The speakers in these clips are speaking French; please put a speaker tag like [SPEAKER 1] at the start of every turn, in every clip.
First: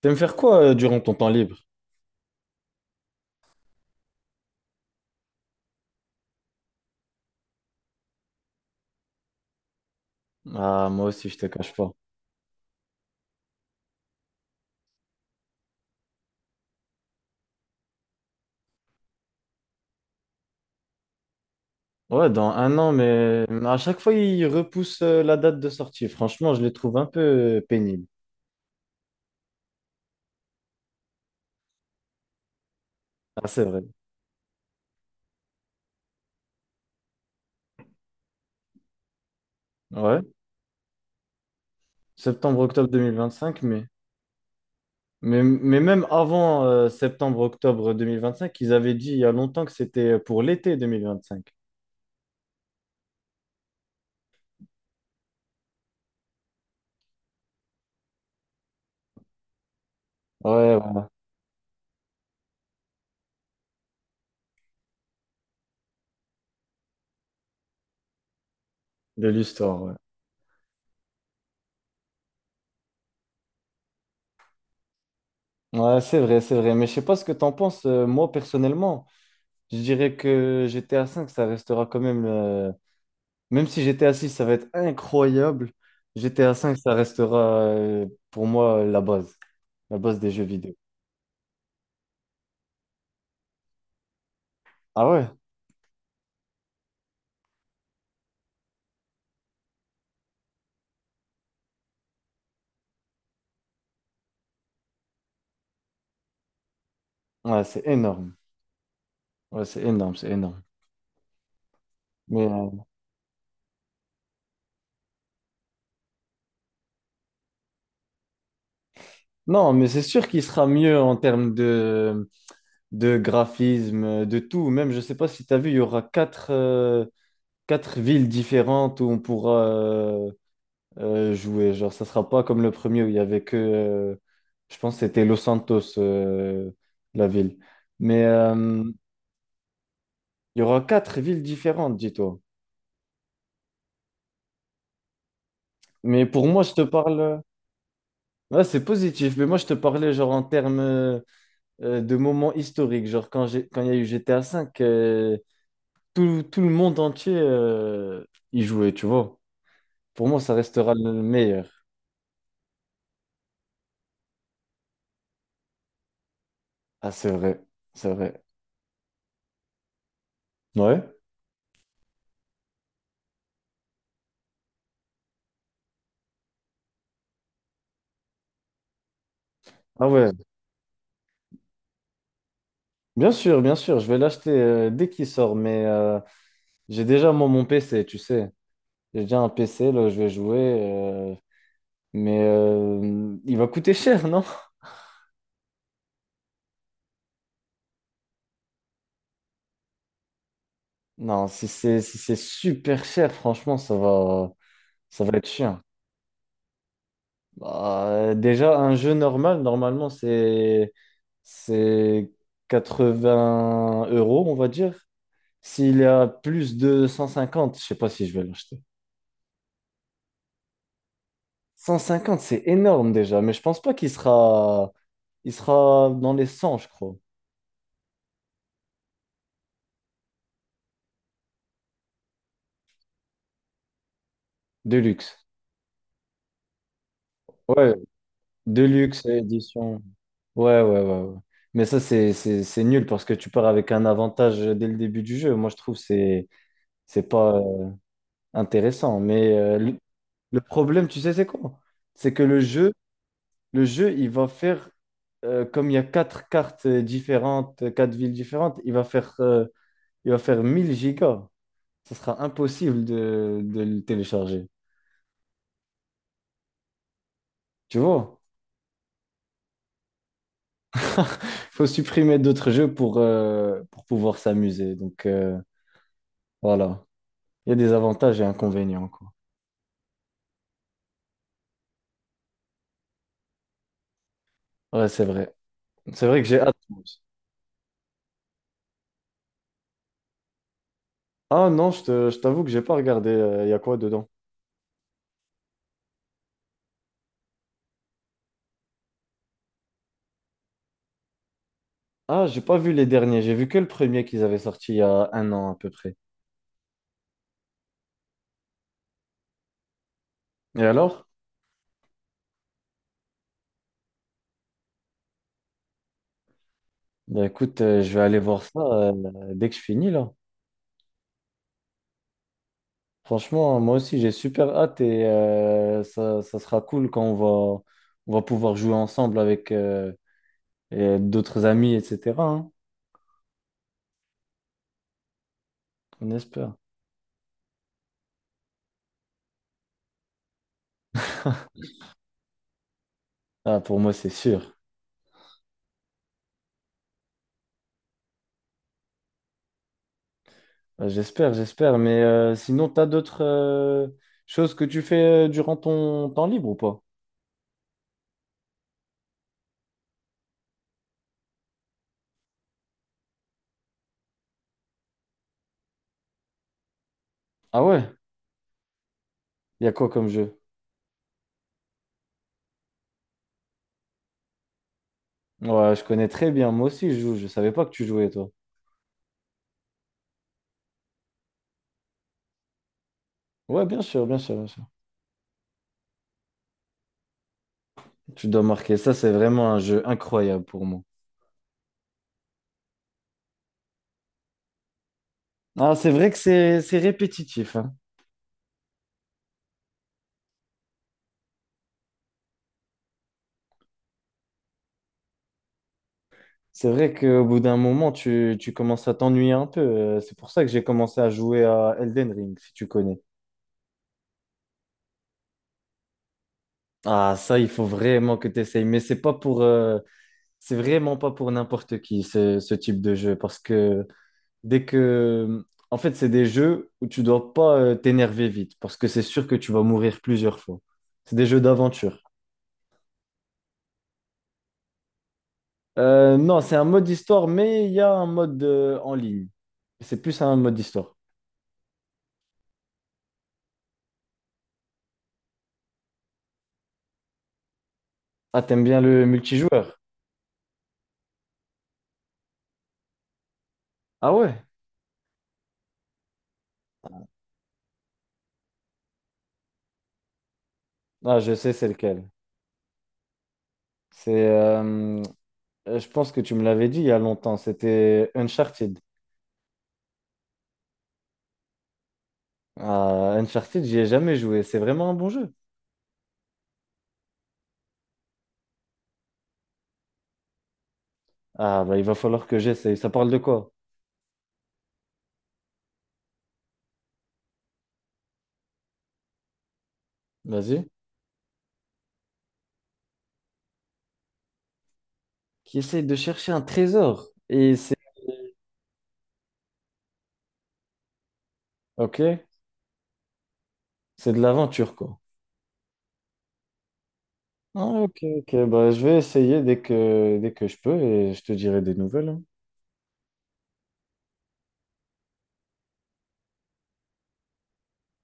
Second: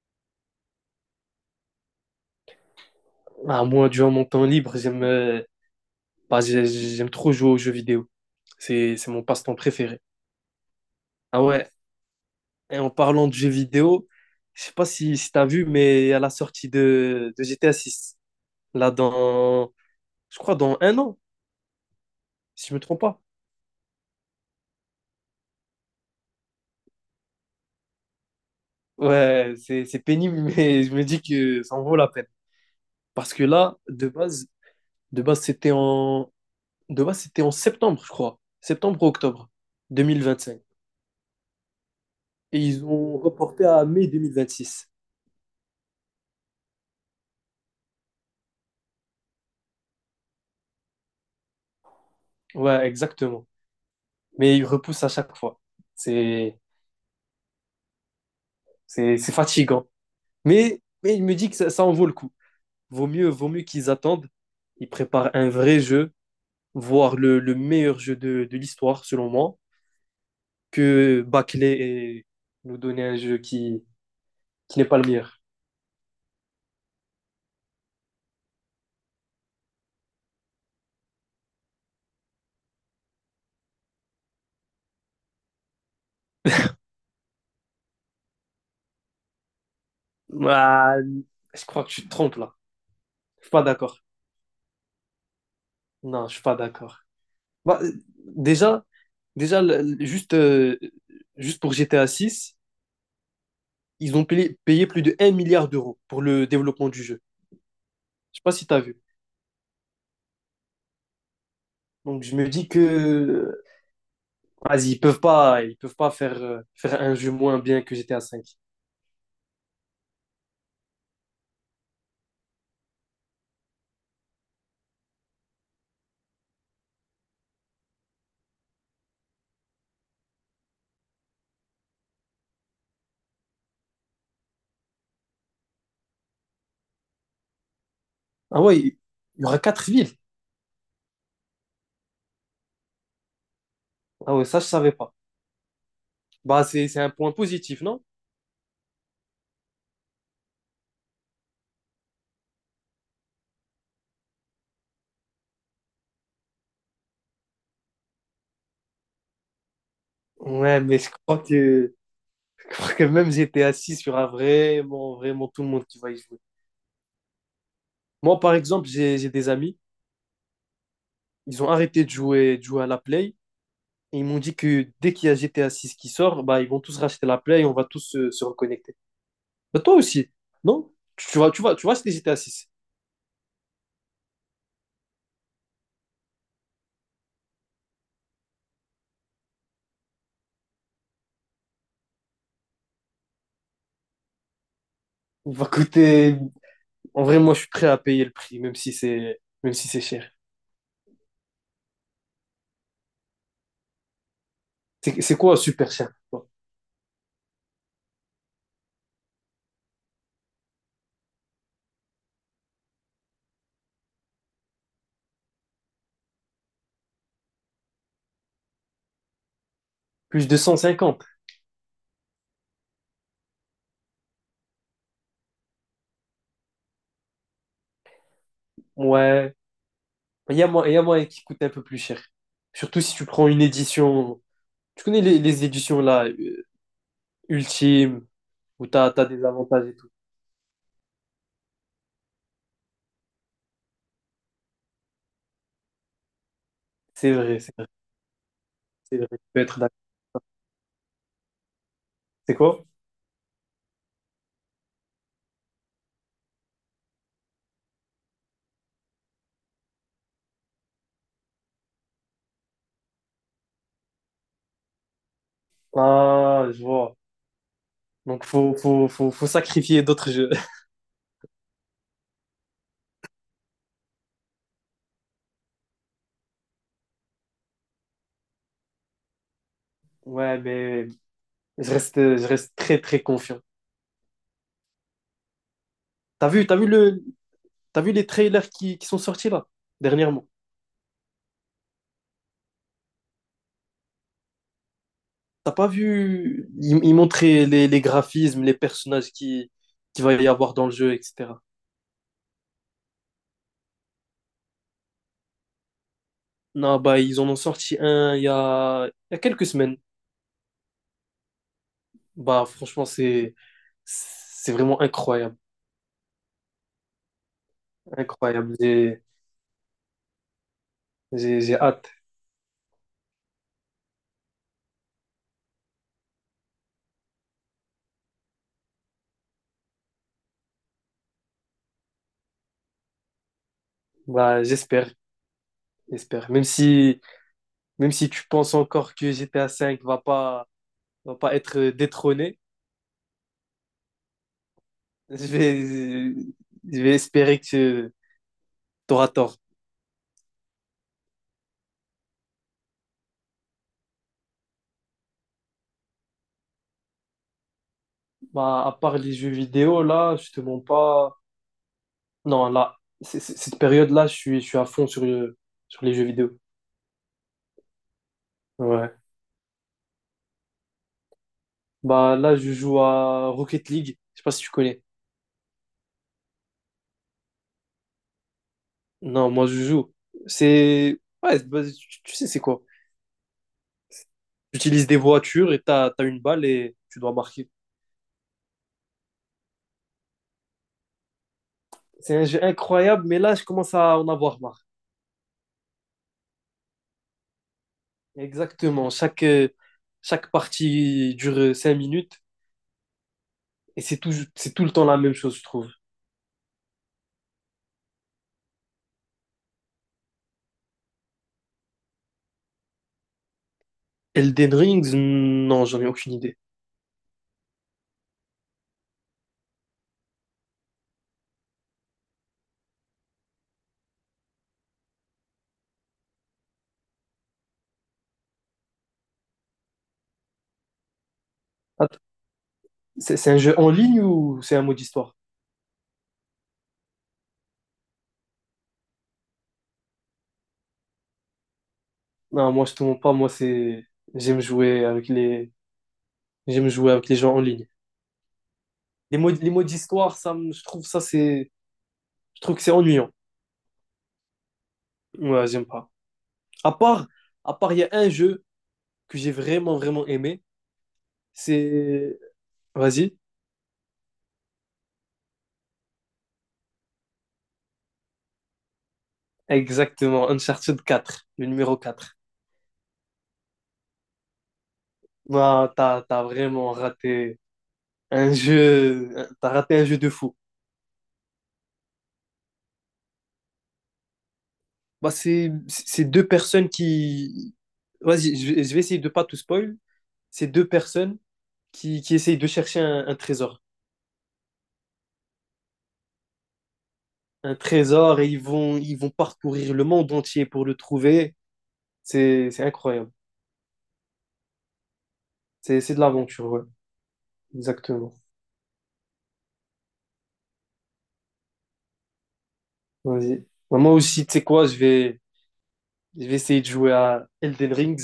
[SPEAKER 1] T'aimes faire quoi durant ton temps libre?
[SPEAKER 2] Ah, moi, durant mon temps libre, j'aime bah, j'aime trop jouer aux jeux vidéo. C'est mon passe-temps préféré.
[SPEAKER 1] Ah, moi aussi, je
[SPEAKER 2] Ah
[SPEAKER 1] te
[SPEAKER 2] ouais,
[SPEAKER 1] cache pas.
[SPEAKER 2] et en parlant de jeux vidéo, je sais pas si t'as vu, mais à la sortie de GTA 6, là dans, je crois dans un an,
[SPEAKER 1] Ouais, dans
[SPEAKER 2] si je
[SPEAKER 1] un
[SPEAKER 2] me
[SPEAKER 1] an,
[SPEAKER 2] trompe pas.
[SPEAKER 1] mais à chaque fois, ils repoussent la date de sortie. Franchement, je les trouve un peu pénibles.
[SPEAKER 2] Ouais, c'est pénible, mais je me dis que ça en vaut la peine. Parce que
[SPEAKER 1] Ah, c'est
[SPEAKER 2] là,
[SPEAKER 1] vrai.
[SPEAKER 2] de base c'était en, de base, c'était en septembre, je crois. Septembre ou octobre
[SPEAKER 1] Ouais.
[SPEAKER 2] 2025.
[SPEAKER 1] Septembre,
[SPEAKER 2] Et ils
[SPEAKER 1] octobre
[SPEAKER 2] ont
[SPEAKER 1] 2025,
[SPEAKER 2] reporté
[SPEAKER 1] mais,
[SPEAKER 2] à mai 2026.
[SPEAKER 1] mais, mais même avant septembre, octobre 2025, ils avaient dit il y a longtemps que c'était pour l'été 2025.
[SPEAKER 2] Ouais, exactement. Mais il repousse à chaque fois. C'est, c'est fatigant.
[SPEAKER 1] Ouais,
[SPEAKER 2] Mais,
[SPEAKER 1] ouais,
[SPEAKER 2] mais il me dit que ça en vaut le coup. Vaut mieux qu'ils attendent. Ils préparent un vrai jeu, voire le meilleur jeu de l'histoire,
[SPEAKER 1] de
[SPEAKER 2] selon moi,
[SPEAKER 1] l'histoire, ouais.
[SPEAKER 2] que bâcler et nous donner un jeu qui n'est pas le meilleur.
[SPEAKER 1] Ouais, c'est vrai, c'est vrai. Mais je sais pas ce que t'en penses. Moi, personnellement, je dirais que GTA V, ça restera quand même. Même si GTA 6, ça va être incroyable, GTA 5, ça restera pour moi la base des jeux vidéo.
[SPEAKER 2] Ah, je crois que tu te trompes là. Je suis pas d'accord.
[SPEAKER 1] Ah ouais?
[SPEAKER 2] Non, je suis pas d'accord. Bah, déjà, déjà juste, juste pour GTA 6, ils ont payé plus de 1 milliard d'euros pour le développement du jeu.
[SPEAKER 1] Ouais, c'est énorme.
[SPEAKER 2] Je sais pas si tu as vu.
[SPEAKER 1] Ouais, c'est énorme, c'est énorme.
[SPEAKER 2] Donc je
[SPEAKER 1] Mais,
[SPEAKER 2] me dis que vas-y, ils peuvent pas faire un jeu moins bien que GTA 5.
[SPEAKER 1] non, mais c'est sûr qu'il sera mieux en termes de graphisme, de tout. Même, je sais pas si tu as vu, il y aura quatre villes différentes où on pourra jouer. Genre, ça sera pas comme le premier où il y avait que, je pense que c'était Los Santos, la ville. Mais
[SPEAKER 2] Ah ouais, il y aura quatre villes.
[SPEAKER 1] il y aura quatre villes différentes, dis-toi.
[SPEAKER 2] Ah ouais, ça je savais pas.
[SPEAKER 1] Mais pour moi,
[SPEAKER 2] Bah
[SPEAKER 1] je te
[SPEAKER 2] c'est un point
[SPEAKER 1] parle.
[SPEAKER 2] positif, non?
[SPEAKER 1] Ouais, c'est positif, mais moi, je te parlais genre en termes de moments historiques. Genre, quand il y a eu GTA V, tout le monde entier y jouait, tu vois. Pour moi, ça
[SPEAKER 2] Ouais,
[SPEAKER 1] restera
[SPEAKER 2] mais je
[SPEAKER 1] le
[SPEAKER 2] crois
[SPEAKER 1] meilleur.
[SPEAKER 2] que je crois que même GTA 6 il y aura vraiment, vraiment tout le monde qui va y jouer.
[SPEAKER 1] Ah, c'est vrai, c'est
[SPEAKER 2] Moi,
[SPEAKER 1] vrai.
[SPEAKER 2] par exemple, j'ai des amis,
[SPEAKER 1] Ouais.
[SPEAKER 2] ils ont arrêté de jouer à la Play et ils m'ont dit que dès qu'il y a GTA six qui sort, bah ils vont tous racheter la Play et on va tous se reconnecter. Bah, toi
[SPEAKER 1] Ah
[SPEAKER 2] aussi,
[SPEAKER 1] ouais,
[SPEAKER 2] non? Tu vas se hésiter à six.
[SPEAKER 1] bien sûr, je vais l'acheter dès qu'il sort, mais j'ai déjà moi mon PC, tu sais. J'ai déjà un PC, là, je vais jouer, mais il va coûter cher, non?
[SPEAKER 2] Il va coûter. En vrai, moi, je suis prêt à payer le prix, même si c'est cher.
[SPEAKER 1] Non, si c'est super cher, franchement, ça va,
[SPEAKER 2] C'est
[SPEAKER 1] ça
[SPEAKER 2] c'est
[SPEAKER 1] va être
[SPEAKER 2] quoi
[SPEAKER 1] chiant.
[SPEAKER 2] super cher pour toi?
[SPEAKER 1] Bah, déjà, un jeu normal, normalement, c'est 80 euros, on va dire. S'il y a plus de 150, je sais pas si je vais l'acheter.
[SPEAKER 2] Plus de 150.
[SPEAKER 1] 150, c'est énorme déjà, mais je pense pas qu'il sera dans les 100, je crois,
[SPEAKER 2] Ouais. Il y a moyen qui coûte un peu plus cher. Surtout si tu prends une édition.
[SPEAKER 1] de
[SPEAKER 2] Tu connais
[SPEAKER 1] luxe.
[SPEAKER 2] les éditions là,
[SPEAKER 1] Ouais,
[SPEAKER 2] ultimes,
[SPEAKER 1] de
[SPEAKER 2] où t'as,
[SPEAKER 1] luxe,
[SPEAKER 2] t'as des avantages et
[SPEAKER 1] édition.
[SPEAKER 2] tout.
[SPEAKER 1] Ouais, ouais, ouais, ouais. Mais ça, c'est nul parce que tu pars avec un avantage dès le début du jeu. Moi, je trouve que c'est
[SPEAKER 2] C'est
[SPEAKER 1] pas
[SPEAKER 2] vrai, c'est vrai, c'est
[SPEAKER 1] intéressant.
[SPEAKER 2] vrai. Tu
[SPEAKER 1] Mais
[SPEAKER 2] peux être d'accord.
[SPEAKER 1] le problème, tu sais, c'est quoi? C'est que
[SPEAKER 2] C'est
[SPEAKER 1] le
[SPEAKER 2] quoi?
[SPEAKER 1] jeu, le jeu, il va faire, comme il y a quatre cartes différentes, quatre villes différentes, il va faire 1000 gigas. Ça sera impossible de le télécharger.
[SPEAKER 2] Ah, je vois.
[SPEAKER 1] Tu vois?
[SPEAKER 2] Donc, faut sacrifier d'autres jeux.
[SPEAKER 1] Faut supprimer d'autres jeux pour pouvoir s'amuser. Donc, voilà. Il y a des avantages et inconvénients, quoi.
[SPEAKER 2] Ouais, mais je reste très, très confiant.
[SPEAKER 1] Ouais, c'est vrai. C'est vrai que
[SPEAKER 2] T'as
[SPEAKER 1] j'ai
[SPEAKER 2] vu,
[SPEAKER 1] hâte.
[SPEAKER 2] t'as vu le, t'as vu les trailers qui sont sortis là, dernièrement?
[SPEAKER 1] Ah non, je t'avoue que j'ai pas regardé. Il y a quoi dedans?
[SPEAKER 2] T'as pas vu, ils montraient les graphismes, les personnages qui va y avoir dans le jeu, etc.
[SPEAKER 1] Ah, j'ai pas vu les derniers. J'ai vu que le premier qu'ils avaient sorti il y a un an à peu près.
[SPEAKER 2] Non, bah, ils en ont sorti un il y a quelques semaines.
[SPEAKER 1] Et alors?
[SPEAKER 2] Bah, franchement, c'est vraiment incroyable.
[SPEAKER 1] Bah écoute, je vais aller voir
[SPEAKER 2] Incroyable.
[SPEAKER 1] ça
[SPEAKER 2] J'ai,
[SPEAKER 1] dès que je finis là.
[SPEAKER 2] j'ai, j'ai hâte.
[SPEAKER 1] Franchement, moi aussi, j'ai super hâte et ça, ça sera cool quand va, on va pouvoir jouer ensemble avec et d'autres amis, etc. Hein.
[SPEAKER 2] Bah, j'espère,
[SPEAKER 1] On
[SPEAKER 2] j'espère. Même
[SPEAKER 1] espère.
[SPEAKER 2] si, Même si tu penses encore que GTA 5 va pas être détrôné,
[SPEAKER 1] Ah, pour moi, c'est sûr.
[SPEAKER 2] je vais, je vais espérer que tu auras tort.
[SPEAKER 1] Bah, j'espère, j'espère. Mais sinon, t'as d'autres choses que tu fais durant ton temps libre ou pas?
[SPEAKER 2] Bah, à part les jeux vidéo, là, je te mens pas. Non, là, cette période-là, je suis à fond sur, sur les jeux vidéo.
[SPEAKER 1] Ah ouais?
[SPEAKER 2] Ouais.
[SPEAKER 1] Il y a quoi comme jeu?
[SPEAKER 2] Bah, là, je joue à Rocket League. Je sais pas si tu connais.
[SPEAKER 1] Ouais, je connais très bien. Moi aussi, je joue. Je savais pas que tu jouais, toi.
[SPEAKER 2] Non, moi, je joue. C'est. Ouais, bah, tu sais, c'est quoi?
[SPEAKER 1] Ouais, bien sûr, bien sûr, bien
[SPEAKER 2] Tu
[SPEAKER 1] sûr.
[SPEAKER 2] utilises des voitures et t'as une balle et tu dois marquer.
[SPEAKER 1] Tu dois marquer. Ça, c'est vraiment un jeu incroyable pour moi.
[SPEAKER 2] C'est un jeu incroyable, mais là, je commence à en avoir marre.
[SPEAKER 1] Ah, c'est vrai que c'est répétitif, hein.
[SPEAKER 2] Exactement. Chaque partie dure 5 minutes et c'est tout le temps la même chose, je trouve.
[SPEAKER 1] C'est vrai qu'au bout d'un moment, tu commences à t'ennuyer un peu. C'est pour ça que j'ai commencé à jouer à Elden Ring, si tu connais.
[SPEAKER 2] Elden Rings, non, j'en ai aucune idée.
[SPEAKER 1] Ah, ça, il faut vraiment que tu essayes. Mais c'est vraiment pas pour n'importe qui ce type de jeu parce que dès que en fait c'est des jeux où tu dois pas t'énerver vite parce que c'est sûr que tu vas mourir plusieurs fois. C'est des jeux
[SPEAKER 2] Att-
[SPEAKER 1] d'aventure.
[SPEAKER 2] c'est un jeu en ligne ou c'est un mode histoire?
[SPEAKER 1] Non, c'est un mode histoire mais il y a un mode en ligne. C'est plus un mode histoire.
[SPEAKER 2] Non, moi je te mens pas, moi c'est j'aime jouer avec les j'aime jouer avec les gens en ligne.
[SPEAKER 1] Ah, t'aimes bien le
[SPEAKER 2] Les modes
[SPEAKER 1] multijoueur?
[SPEAKER 2] histoire, je trouve que c'est ennuyant.
[SPEAKER 1] Ah ouais?
[SPEAKER 2] Ouais, j'aime pas. À part à part il y a un jeu que j'ai vraiment vraiment aimé,
[SPEAKER 1] Ah, je sais c'est lequel.
[SPEAKER 2] c'est vas-y,
[SPEAKER 1] C'est je pense que tu me l'avais dit il y a longtemps, c'était Uncharted.
[SPEAKER 2] exactement Uncharted 4 le numéro 4.
[SPEAKER 1] Ah, Uncharted, j'y ai jamais joué. C'est vraiment un bon jeu.
[SPEAKER 2] Non, t'as vraiment un jeu, t'as raté un jeu de fou.
[SPEAKER 1] Ah, bah, il va falloir que j'essaye. Ça parle de quoi?
[SPEAKER 2] Bah, c'est vas-y, je vais essayer de pas tout spoil. C'est deux
[SPEAKER 1] Vas-y.
[SPEAKER 2] personnes qui essayent de chercher un trésor,
[SPEAKER 1] Qui essaye de chercher un trésor. Et
[SPEAKER 2] un
[SPEAKER 1] c'est.
[SPEAKER 2] trésor et ils vont parcourir le monde entier pour le trouver.
[SPEAKER 1] Ok,
[SPEAKER 2] C'est incroyable.
[SPEAKER 1] c'est de l'aventure, quoi.
[SPEAKER 2] C'est de l'aventure, ouais,
[SPEAKER 1] Ah, ok,
[SPEAKER 2] exactement.
[SPEAKER 1] ok. Bah, je vais essayer dès que je peux et je te dirai des nouvelles. Hein.
[SPEAKER 2] Vas-y. Bah, moi aussi, tu sais quoi, je vais essayer de jouer à Elden Rings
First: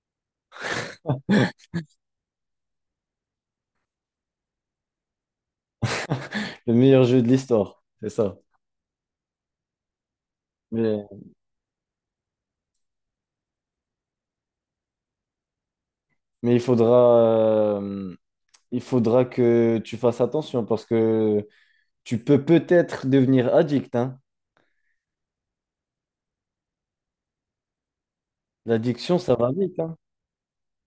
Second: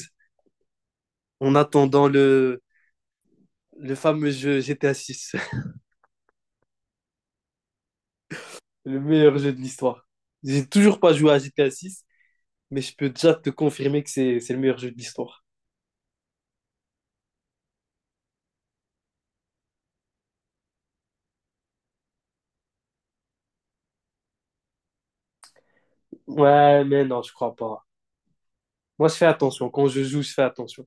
[SPEAKER 2] en attendant le fameux jeu GTA 6.
[SPEAKER 1] Le meilleur jeu de l'histoire, c'est ça.
[SPEAKER 2] Le meilleur jeu de l'histoire. J'ai toujours
[SPEAKER 1] Mais,
[SPEAKER 2] pas joué à GTA 6, mais je peux déjà te confirmer que c'est le meilleur jeu de l'histoire.
[SPEAKER 1] mais euh, il faudra que tu fasses attention parce que tu peux peut-être devenir addict, hein.
[SPEAKER 2] Ouais, mais non, je crois pas. Moi, je
[SPEAKER 1] L'addiction,
[SPEAKER 2] fais
[SPEAKER 1] ça va
[SPEAKER 2] attention.
[SPEAKER 1] vite,
[SPEAKER 2] Quand
[SPEAKER 1] hein.
[SPEAKER 2] je joue, je fais attention.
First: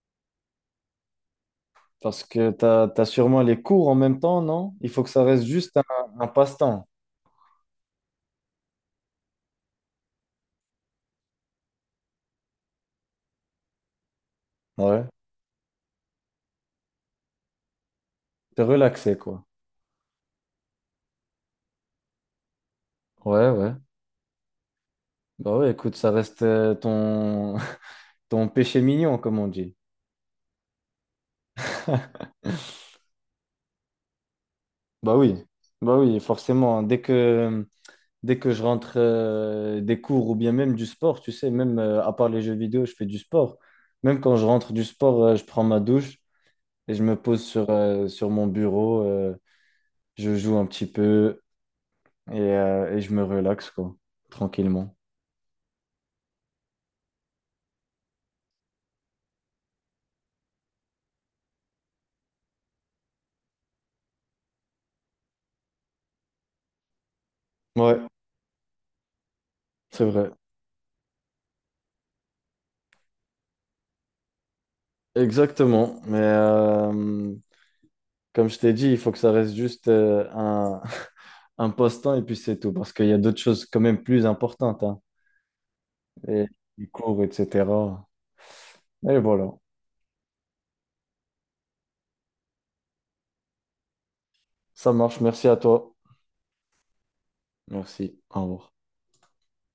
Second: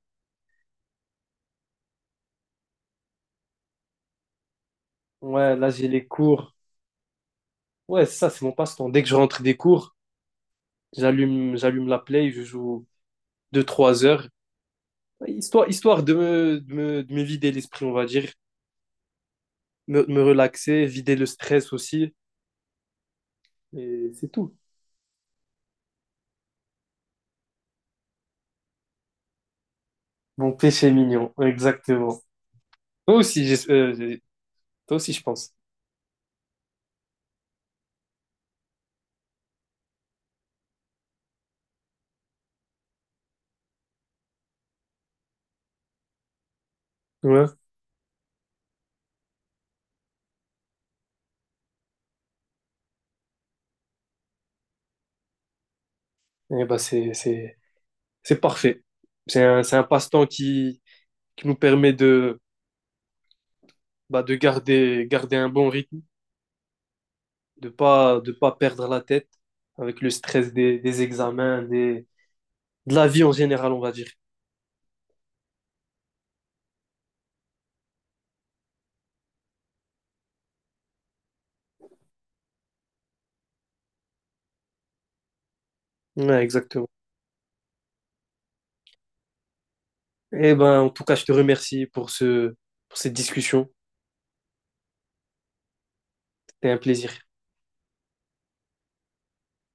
[SPEAKER 1] Parce que tu as, sûrement les cours en même temps, non? Il faut que ça reste
[SPEAKER 2] Ouais, là,
[SPEAKER 1] juste un,
[SPEAKER 2] j'ai les
[SPEAKER 1] un
[SPEAKER 2] cours.
[SPEAKER 1] passe-temps.
[SPEAKER 2] Ouais, c'est ça, c'est mon passe-temps. Dès que je rentre des cours, j'allume la Play, je joue deux trois heures.
[SPEAKER 1] Ouais.
[SPEAKER 2] Histoire de me vider l'esprit, on va dire.
[SPEAKER 1] C'est relaxé, quoi.
[SPEAKER 2] Me relaxer, vider le stress aussi.
[SPEAKER 1] Ouais, ouais.
[SPEAKER 2] Et c'est tout.
[SPEAKER 1] Bah ouais, écoute, ça reste ton ton péché mignon, comme on dit.
[SPEAKER 2] Mon péché mignon, exactement. Toi aussi, j'es- euh, j'ai- Toi aussi,
[SPEAKER 1] Bah
[SPEAKER 2] je
[SPEAKER 1] oui,
[SPEAKER 2] pense.
[SPEAKER 1] bah oui, forcément. Hein. Dès que je rentre des cours ou bien même du sport, tu sais, même à part les jeux vidéo, je fais du sport. Même quand je rentre du sport, je prends ma douche et je me pose
[SPEAKER 2] Ouais.
[SPEAKER 1] sur mon bureau, je joue un petit peu et je me relaxe, quoi, tranquillement.
[SPEAKER 2] Et ben c'est parfait. C'est un passe-temps qui nous permet bah, de garder un bon rythme, de
[SPEAKER 1] Ouais,
[SPEAKER 2] pas, de pas perdre la tête avec
[SPEAKER 1] c'est
[SPEAKER 2] le
[SPEAKER 1] vrai.
[SPEAKER 2] stress des examens, de la vie en général, on va dire.
[SPEAKER 1] Exactement. Mais comme je t'ai dit, il faut que ça reste juste un, un passe-temps et puis c'est tout. Parce qu'il y a d'autres choses quand même plus importantes, hein.
[SPEAKER 2] Ouais,
[SPEAKER 1] Et les
[SPEAKER 2] exactement.
[SPEAKER 1] cours, etc. Et voilà.
[SPEAKER 2] Et ben, en tout cas, je te remercie pour cette discussion.
[SPEAKER 1] Ça marche. Merci à toi.
[SPEAKER 2] C'était un plaisir.
[SPEAKER 1] Merci. Au revoir.